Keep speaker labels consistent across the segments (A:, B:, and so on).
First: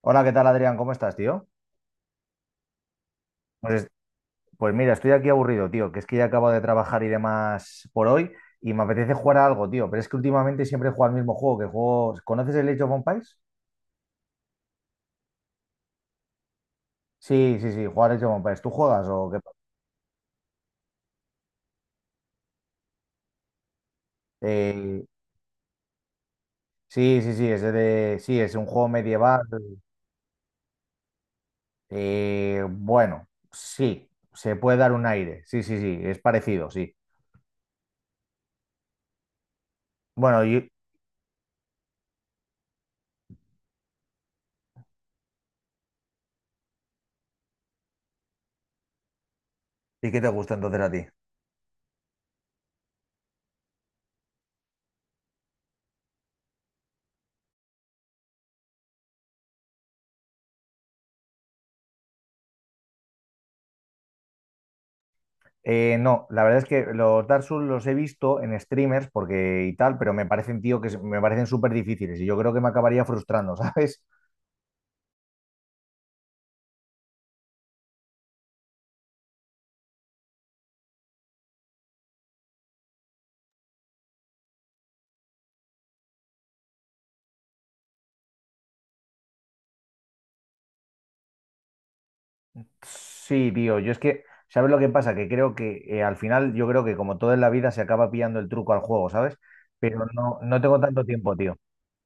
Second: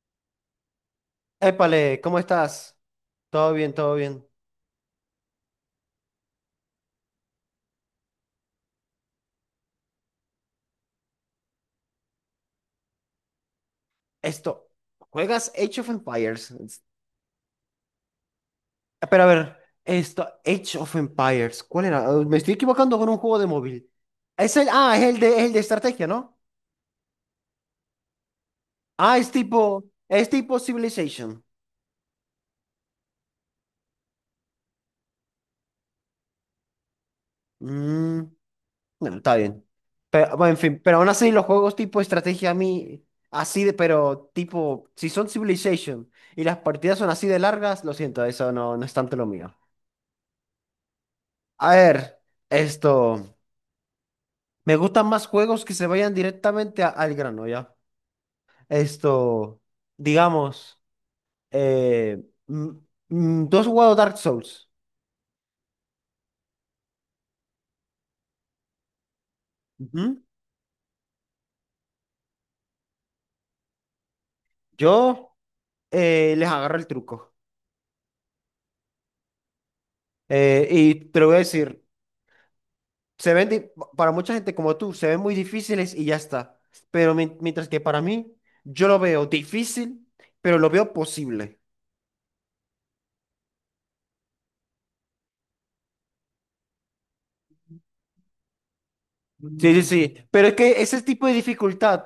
A: Hola, ¿qué tal, Adrián? ¿Cómo estás, tío?
B: Épale, ¿cómo estás? Todo bien,
A: Pues,
B: todo bien.
A: pues mira, estoy aquí aburrido, tío, que es que ya acabo de trabajar y demás por hoy y me apetece jugar a algo, tío, pero es que últimamente siempre juego al mismo juego, que juego... ¿Conoces el Age of Empires?
B: Esto, ¿Juegas Age of Empires?
A: Sí, sí, sí, jugar Age of Empires. ¿Tú juegas
B: Pero a
A: o qué?
B: ver, Age of Empires, ¿cuál era? Me estoy equivocando con un juego de móvil. Es
A: Eh,
B: el de, es el de estrategia, ¿no?
A: sí, sí, sí, es de... Sí, es un juego
B: Es
A: medieval.
B: tipo, es tipo Civilization.
A: Bueno, sí, se puede dar un aire. Sí, sí, sí, es parecido, sí.
B: Mm, bueno, está bien. Pero,
A: Bueno,
B: bueno, en
A: ¿y,
B: fin, pero aún así los juegos tipo estrategia a mí, así de, pero tipo, si son Civilization y las partidas son así de largas, lo siento, eso no, no es tanto lo mío.
A: ¿y qué te gusta entonces a ti?
B: A ver, esto. Me gustan más juegos que se vayan directamente al grano, ya. Esto, digamos, eh, mm, tú has jugado Dark Souls.
A: No, la verdad es que los Dark Souls los he visto en streamers porque y tal, pero
B: Ujú.
A: me parecen, tío, que me parecen súper difíciles y yo creo que me acabaría frustrando, ¿sabes?
B: Yo les agarro el truco. Y te lo voy a decir, se ven, para mucha gente como tú, se ven muy difíciles y ya está. Pero mientras que para mí, yo lo veo difícil, pero lo veo posible.
A: Sí, tío, yo es que, ¿sabes lo que pasa? Que creo que al final, yo creo que como todo en la vida se acaba pillando el truco al juego, ¿sabes?
B: Sí, sí,
A: Pero
B: sí.
A: no,
B: Pero es
A: no tengo
B: que ese
A: tanto
B: tipo de
A: tiempo, tío.
B: dificultad,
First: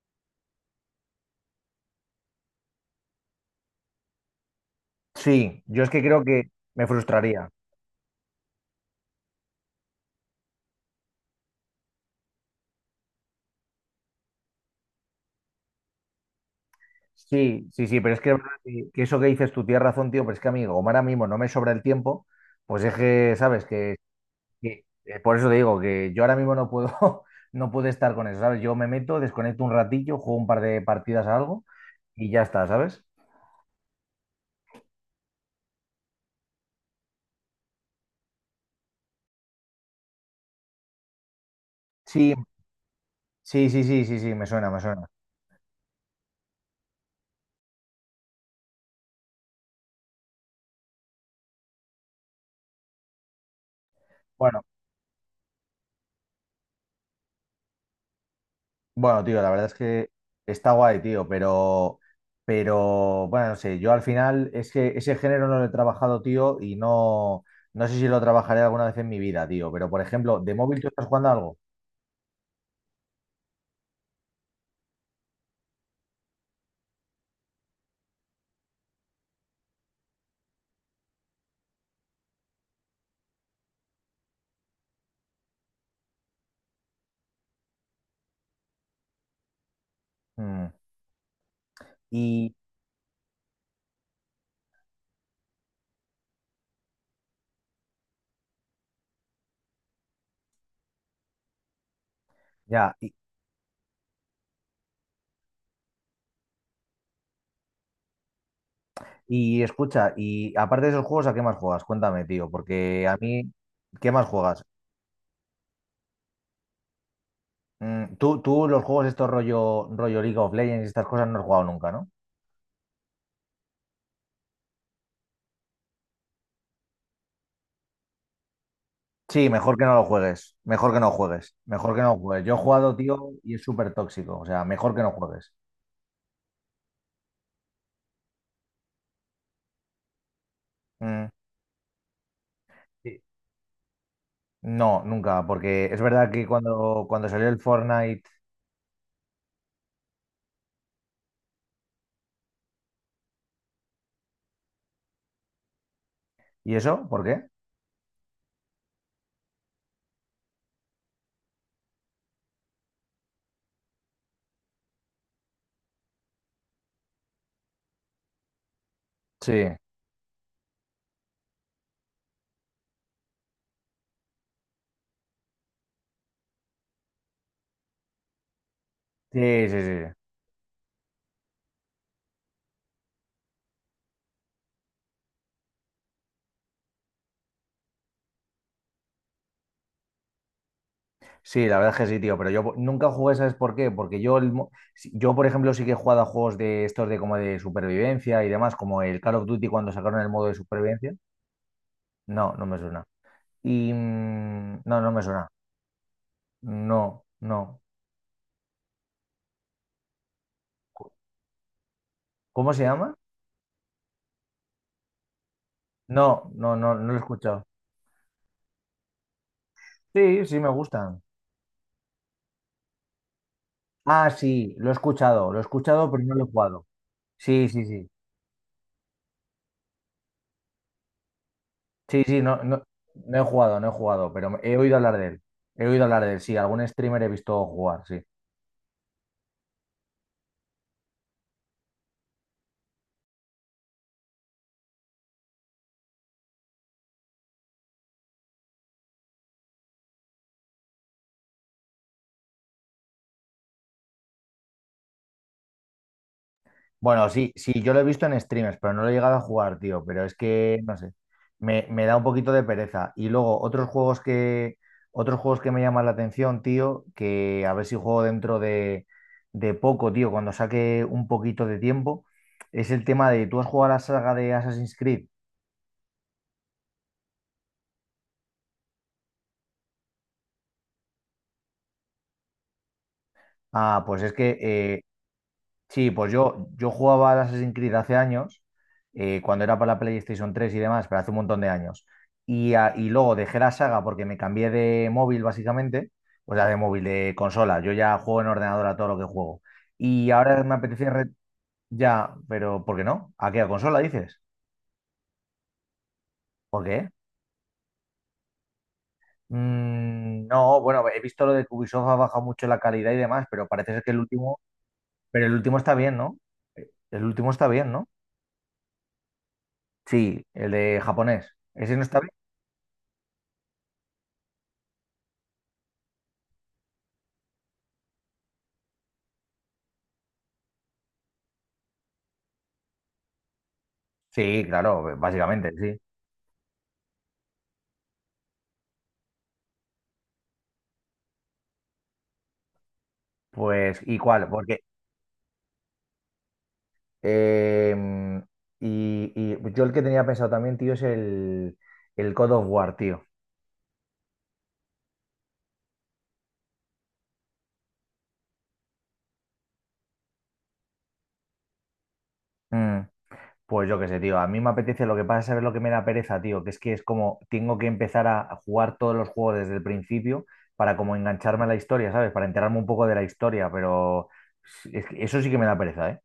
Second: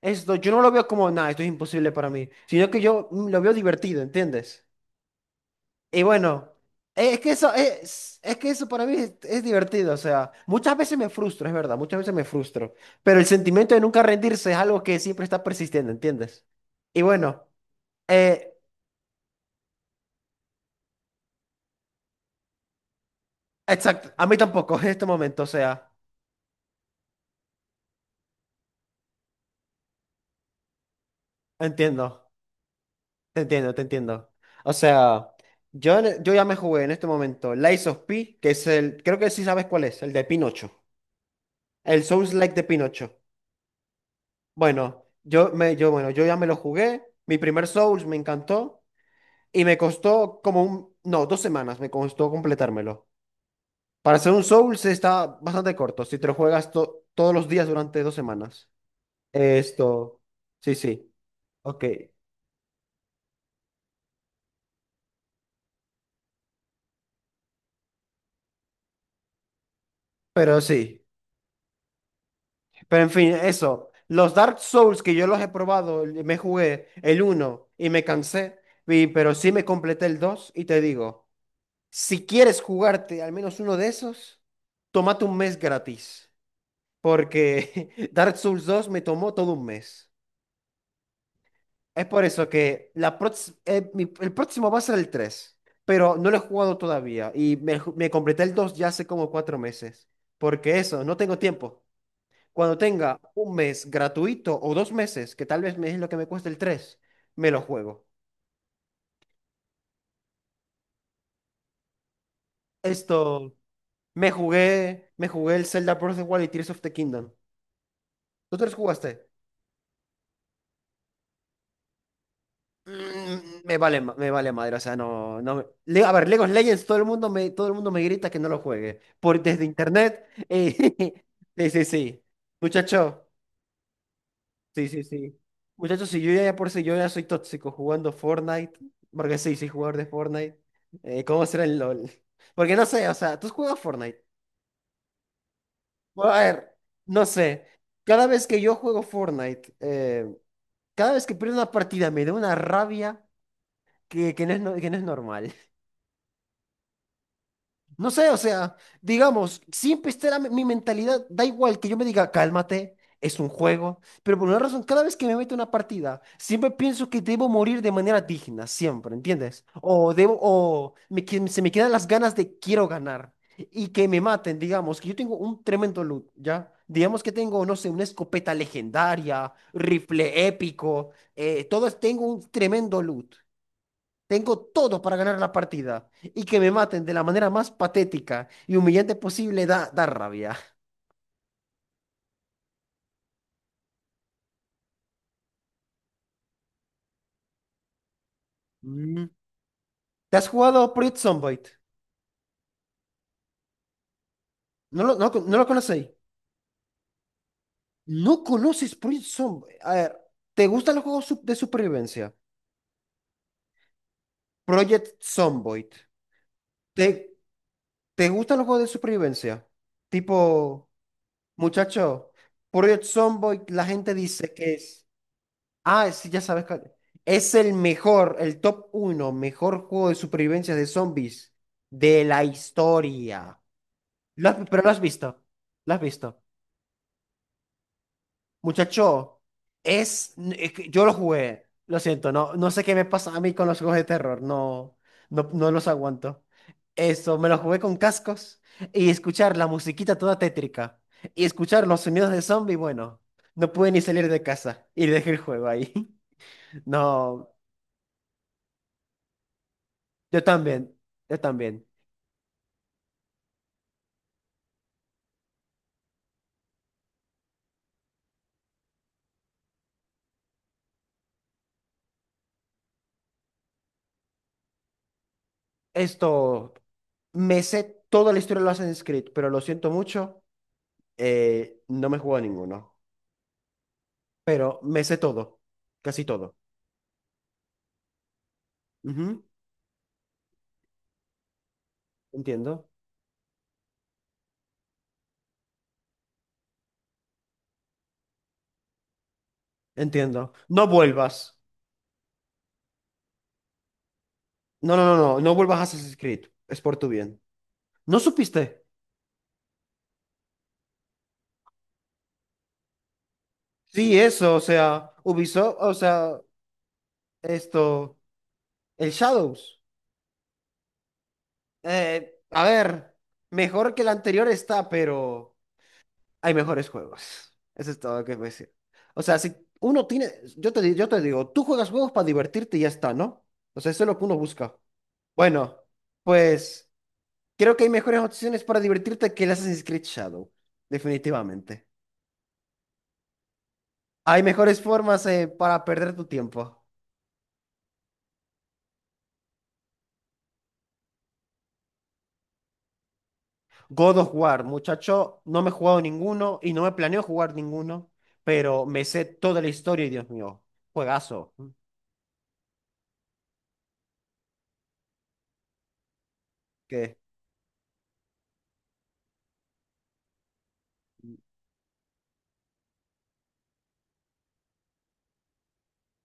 B: yo no lo veo como nada, esto es imposible para mí, sino que yo lo veo divertido, ¿entiendes?
A: Sí, yo es que
B: Y
A: creo
B: bueno,
A: que me frustraría.
B: es que eso para mí es divertido, o sea, muchas veces me frustro, es verdad, muchas veces me frustro, pero el sentimiento de nunca rendirse es algo que siempre está persistiendo, ¿entiendes? Y bueno,
A: Sí, sí, sí, pero es que, es verdad
B: eh,
A: que eso que dices tú tienes razón, tío, pero es que amigo, como ahora mismo no me sobra el tiempo, pues es que, ¿sabes? Que
B: exacto, a mí tampoco en este
A: por
B: momento, o
A: eso te digo
B: sea,
A: que yo ahora mismo no puedo, no puedo estar con eso, ¿sabes? Yo me meto, desconecto un ratillo, juego un par de partidas a algo y
B: entiendo.
A: ya está, ¿sabes?
B: Te entiendo, te entiendo. O sea, yo ya me jugué en este momento Lies of P, que es el, creo que sí sabes cuál es, el de Pinocho. El Souls
A: Sí,
B: Like de Pinocho.
A: sí, sí, sí, sí, sí, me suena, me suena.
B: Yo ya me lo jugué. Mi primer Souls me encantó y me costó como un, no, 2 semanas me costó completármelo. Para hacer un
A: Bueno,
B: Souls está bastante corto, si te lo juegas todos los días durante 2 semanas.
A: bueno, tío, la verdad es que
B: Esto,
A: está
B: sí,
A: guay,
B: sí,
A: tío,
B: ok.
A: pero bueno, no sé, yo al final es que ese género no lo he trabajado, tío, y no, no sé si lo trabajaré alguna vez en mi vida, tío, pero por ejemplo, de
B: Pero
A: móvil tú
B: sí.
A: estás jugando a algo.
B: Pero en fin, eso. Los Dark Souls que yo los he probado, me jugué el uno y me cansé, pero sí me completé el 2 y te digo, si quieres jugarte al menos uno de esos, tómate un mes gratis, porque Dark Souls 2 me tomó todo un mes.
A: Mm.
B: Es por eso
A: Y
B: que el próximo va a ser el tres, pero no lo he jugado todavía y me completé el 2 ya hace como 4 meses, porque eso, no tengo tiempo. Cuando
A: ya, y,
B: tenga un mes gratuito o 2 meses, que tal vez me es lo que me cuesta el 3 me lo juego.
A: Y escucha, y aparte de esos juegos, ¿a qué más juegas? Cuéntame, tío, porque a mí,
B: Esto,
A: ¿qué más
B: me
A: juegas?
B: jugué, me jugué el Zelda Breath of the Wild y Tears of the Kingdom.
A: Mm, tú,
B: ¿Tú
A: tú
B: tres
A: los juegos estos
B: jugaste?
A: rollo League of Legends y estas cosas no has jugado nunca, ¿no?
B: Me vale, me vale madre, o sea, no, no. A ver, League of Legends, todo el mundo me, todo el mundo me grita que no lo juegue por
A: Sí,
B: desde
A: mejor que no lo
B: internet.
A: juegues, mejor que no juegues,
B: Sí, sí,
A: mejor que no
B: sí.
A: juegues. Yo he jugado,
B: Muchacho,
A: tío, y es súper tóxico, o sea,
B: sí,
A: mejor que
B: sí,
A: no
B: sí.
A: juegues.
B: Muchachos, si yo ya por si yo ya soy tóxico jugando Fortnite, porque sí, soy jugador de Fortnite,
A: Mm,
B: ¿cómo será el LOL? Porque no sé, o
A: sí.
B: sea, tú juegas Fortnite.
A: No, nunca, porque es verdad
B: Bueno, a
A: que
B: ver,
A: cuando,
B: no
A: cuando salió el
B: sé.
A: Fortnite
B: Cada vez que yo juego Fortnite, cada vez que pierdo una partida me da una rabia que no es, no- que no es normal.
A: y eso, ¿por qué?
B: No sé, o sea, digamos, siempre estará mi mentalidad, da igual que yo me diga, cálmate, es un juego, pero por una razón, cada vez que me meto en una partida, siempre pienso que debo morir de manera digna, siempre,
A: Sí.
B: ¿entiendes? O debo, o me que- Se me quedan las ganas de quiero ganar y que me maten, digamos, que yo tengo un tremendo loot, ¿ya? Digamos que tengo, no sé, una escopeta legendaria,
A: Sí, sí, sí.
B: rifle épico, todo, tengo un tremendo loot. Tengo todo para ganar la partida y que me maten de la manera más patética y humillante posible da rabia.
A: Sí, la verdad es que sí, tío, pero yo nunca jugué, ¿sabes por qué? Porque yo, el yo, por ejemplo, sí que he jugado a juegos de estos de como de supervivencia y demás, como el
B: Mm,
A: Call of Duty cuando sacaron el
B: ¿Te
A: modo
B: has
A: de
B: jugado
A: supervivencia.
B: Project Zomboid?
A: No, no me suena. Y no,
B: ¿No
A: no
B: lo,
A: me
B: no, lo
A: suena.
B: no lo conocéis?
A: No, no.
B: ¿No conoces Project Zomboid? A ver, ¿te gustan los juegos de supervivencia?
A: ¿Cómo se llama?
B: Project Zomboid.
A: No, no, no, no lo he
B: ¿Te,
A: escuchado.
B: te gustan los juegos de supervivencia?
A: Sí, sí, me
B: Tipo,
A: gustan.
B: muchacho, Project Zomboid, la gente
A: Ah,
B: dice
A: sí,
B: que es.
A: lo he escuchado,
B: Ah,
A: pero
B: sí,
A: no
B: ya
A: lo he
B: sabes
A: jugado.
B: cuál. Es
A: Sí,
B: el
A: sí, sí.
B: mejor, el top uno, mejor juego de supervivencia de zombies de
A: Sí, sí,
B: la
A: no, no, no he
B: historia.
A: jugado, no he jugado, pero he
B: Pero lo
A: oído
B: has
A: hablar de él.
B: visto.
A: He
B: Lo has
A: oído hablar de él,
B: visto.
A: sí, algún streamer he visto jugar, sí.
B: Muchacho, es que yo lo jugué. Lo siento, no, no sé qué me pasa a mí con los juegos de terror. No, no, no los aguanto. Eso, me lo jugué con cascos y escuchar la musiquita toda tétrica y escuchar los sonidos de zombie, bueno, no pude ni salir de casa y dejé el juego ahí.
A: Bueno,
B: No.
A: sí, sí, yo lo he visto en streamers, pero no lo he llegado a jugar, tío. Pero es
B: Yo
A: que, no
B: también,
A: sé,
B: yo
A: me,
B: también.
A: me da un poquito de pereza. Y luego, otros juegos que me llaman la atención, tío, que a ver si juego dentro de poco, tío, cuando saque un poquito de tiempo, es el tema de, ¿tú has jugado a la saga de Assassin's Creed?
B: Esto, Me sé toda la historia de los Assassin's Creed, pero lo siento mucho, no me juego a ninguno.
A: Ah, pues es que
B: Pero me sé todo,
A: sí,
B: casi
A: pues
B: todo.
A: yo jugaba al Assassin's Creed hace años,
B: Ujú,
A: cuando era para la PlayStation 3 y demás, pero hace un montón de años. Y,
B: entiendo,
A: y luego dejé la saga porque me cambié de móvil, básicamente, o sea, de móvil, de consola. Yo ya juego en ordenador a todo lo que juego. Y
B: entiendo.
A: ahora me
B: No
A: apetece
B: vuelvas.
A: ya, pero ¿por qué no? ¿A qué? ¿A consola dices?
B: No, no, no, no, no vuelvas a Assassin's Creed. Es
A: ¿Por
B: por tu
A: qué?
B: bien. ¿No supiste?
A: Mm, no, bueno, he visto lo de que Ubisoft ha bajado mucho la calidad y demás, pero parece ser que
B: Sí,
A: el
B: eso,
A: último,
B: o sea,
A: pero el
B: Ubisoft,
A: último
B: o
A: está bien, ¿no?
B: sea,
A: El último está bien, ¿no?
B: esto, el Shadows.
A: Sí, el de japonés. Ese no está
B: A ver, mejor que el anterior está, pero hay mejores juegos. Eso es todo lo que voy a decir. O sea, si uno tiene, yo te digo, tú juegas juegos para divertirte y ya está, ¿no? O sea, eso es lo que uno
A: Sí,
B: busca.
A: claro, básicamente,
B: Bueno,
A: sí.
B: pues creo que hay mejores opciones para divertirte que el Assassin's Creed Shadow, definitivamente.
A: Pues, ¿y
B: Hay
A: cuál? Porque,
B: mejores formas para perder tu tiempo.
A: em, y yo el que tenía pensado también, tío, es el God of War, tío.
B: God of War, muchacho, no me he jugado ninguno y no me planeo jugar ninguno, pero me sé toda la historia y Dios mío, juegazo.
A: Mm, pues yo qué sé, tío, a mí me apetece, lo que pasa es saber lo que me da pereza, tío, que es
B: ¿Qué?
A: como, tengo que empezar a jugar todos los juegos desde el principio para como engancharme a la historia, ¿sabes? Para enterarme un poco de la historia, pero es que eso sí que me da pereza, ¿eh?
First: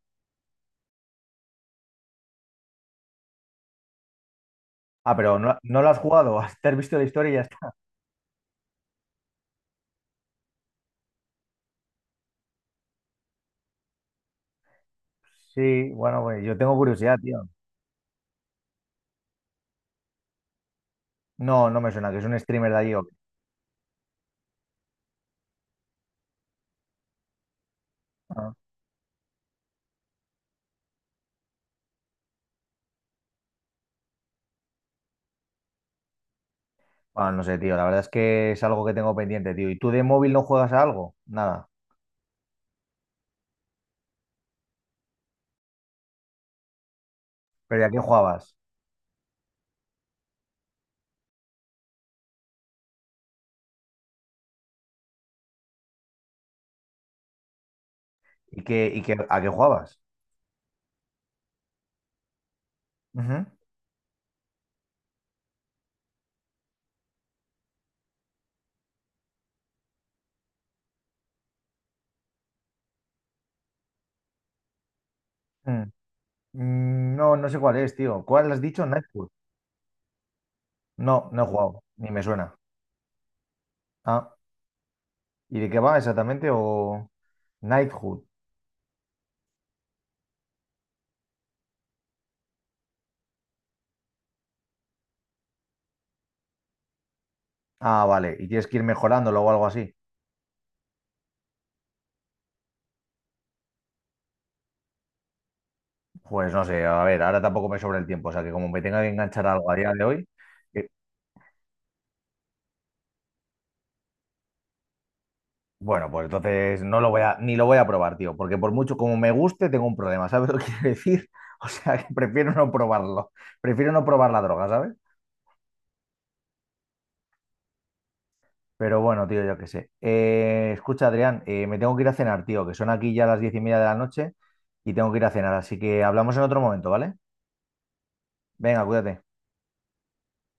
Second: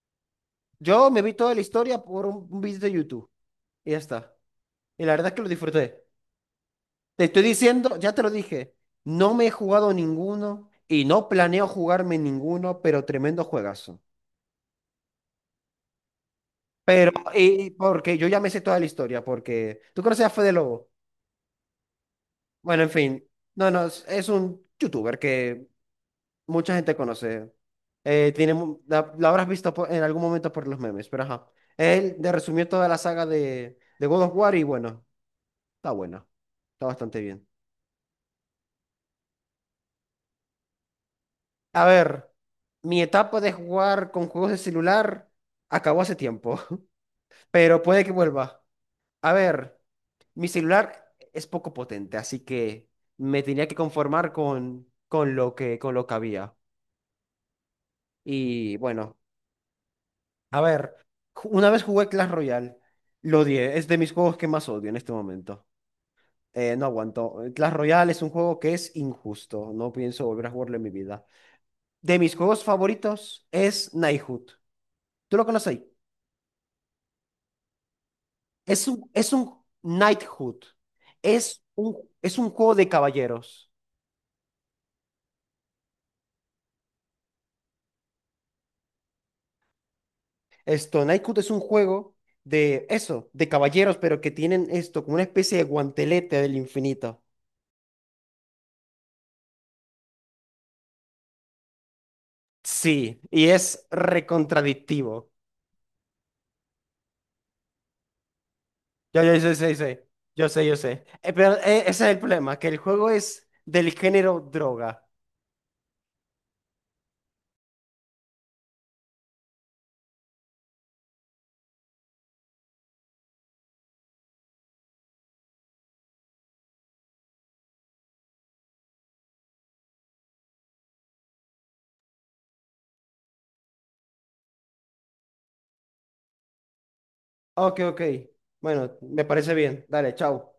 B: Yo me vi toda la historia por un video de YouTube. Y ya está. Y la
A: Ah,
B: verdad es
A: pero
B: que lo
A: no, no lo has
B: disfruté.
A: jugado, te has visto la
B: Te
A: historia y ya
B: estoy
A: está.
B: diciendo, ya te lo dije, no me he jugado ninguno y no planeo jugarme ninguno, pero tremendo juegazo.
A: Sí, bueno, pues yo tengo
B: Pero,
A: curiosidad, tío.
B: y porque yo ya me sé toda la historia, porque tú conoces a Fede Lobo.
A: No, no me suena, que es un streamer de
B: Bueno, en
A: allí. O qué.
B: fin, no, no, es un youtuber que mucha gente conoce.
A: Ah.
B: Tiene, la habrás visto en algún momento por los memes, pero ajá. Él te resumió toda la saga de God of War y bueno, está bastante
A: Bueno, no
B: bien.
A: sé, tío, la verdad es que es algo que tengo pendiente, tío. ¿Y tú de móvil no juegas a algo? Nada.
B: A ver, mi etapa de jugar con juegos de celular acabó hace tiempo,
A: ¿Pero
B: pero
A: ¿y a qué
B: puede que
A: jugabas?
B: vuelva. A ver, mi celular es poco potente, así que me tenía que conformar con lo que había. Y bueno,
A: ¿A qué jugabas?
B: a ver, una vez jugué Clash Royale, lo
A: Ujú.
B: odié, es de mis juegos que más odio en este momento. No aguanto. Clash Royale es un juego que es injusto, no pienso volver a jugarlo en mi vida. De mis juegos favoritos es Knighthood. ¿Tú lo conoces?
A: Mm. Mm, no, no sé cuál es, tío. ¿Cuál has dicho?
B: Es un,
A: Nightfall.
B: es un Knighthood.
A: No, no he
B: Es
A: jugado,
B: un,
A: ni me
B: es un
A: suena.
B: juego de caballeros.
A: Ah, ¿y de qué va exactamente? ¿O Knighthood?
B: Knighthood es un juego de eso, de caballeros, pero que tienen como una especie de guantelete del infinito.
A: Ah, vale, y tienes que ir mejorándolo o algo así.
B: Sí, y es recontradictivo.
A: Pues no sé, a ver, ahora tampoco me sobra el tiempo, o sea que como me tenga que enganchar a algo
B: Yo
A: a día de
B: sé.
A: hoy,
B: Yo sé, yo
A: eh,
B: sé. Pero ese es el problema, que el juego es del género droga.
A: bueno, pues entonces no lo voy a, ni lo voy a probar, tío, porque por mucho como me guste, tengo un problema, ¿sabes lo que quiero decir? O sea, que prefiero no probarlo, prefiero no probar la droga, ¿sabes? Pero bueno, tío, yo qué sé. Escucha, Adrián, me tengo que ir a cenar, tío, que son aquí ya las 10:30 de la noche y tengo que ir a cenar, así que hablamos en otro momento, ¿vale?
B: Ok, ok.
A: Venga,
B: Bueno,
A: cuídate.
B: me parece bien. Dale, chao.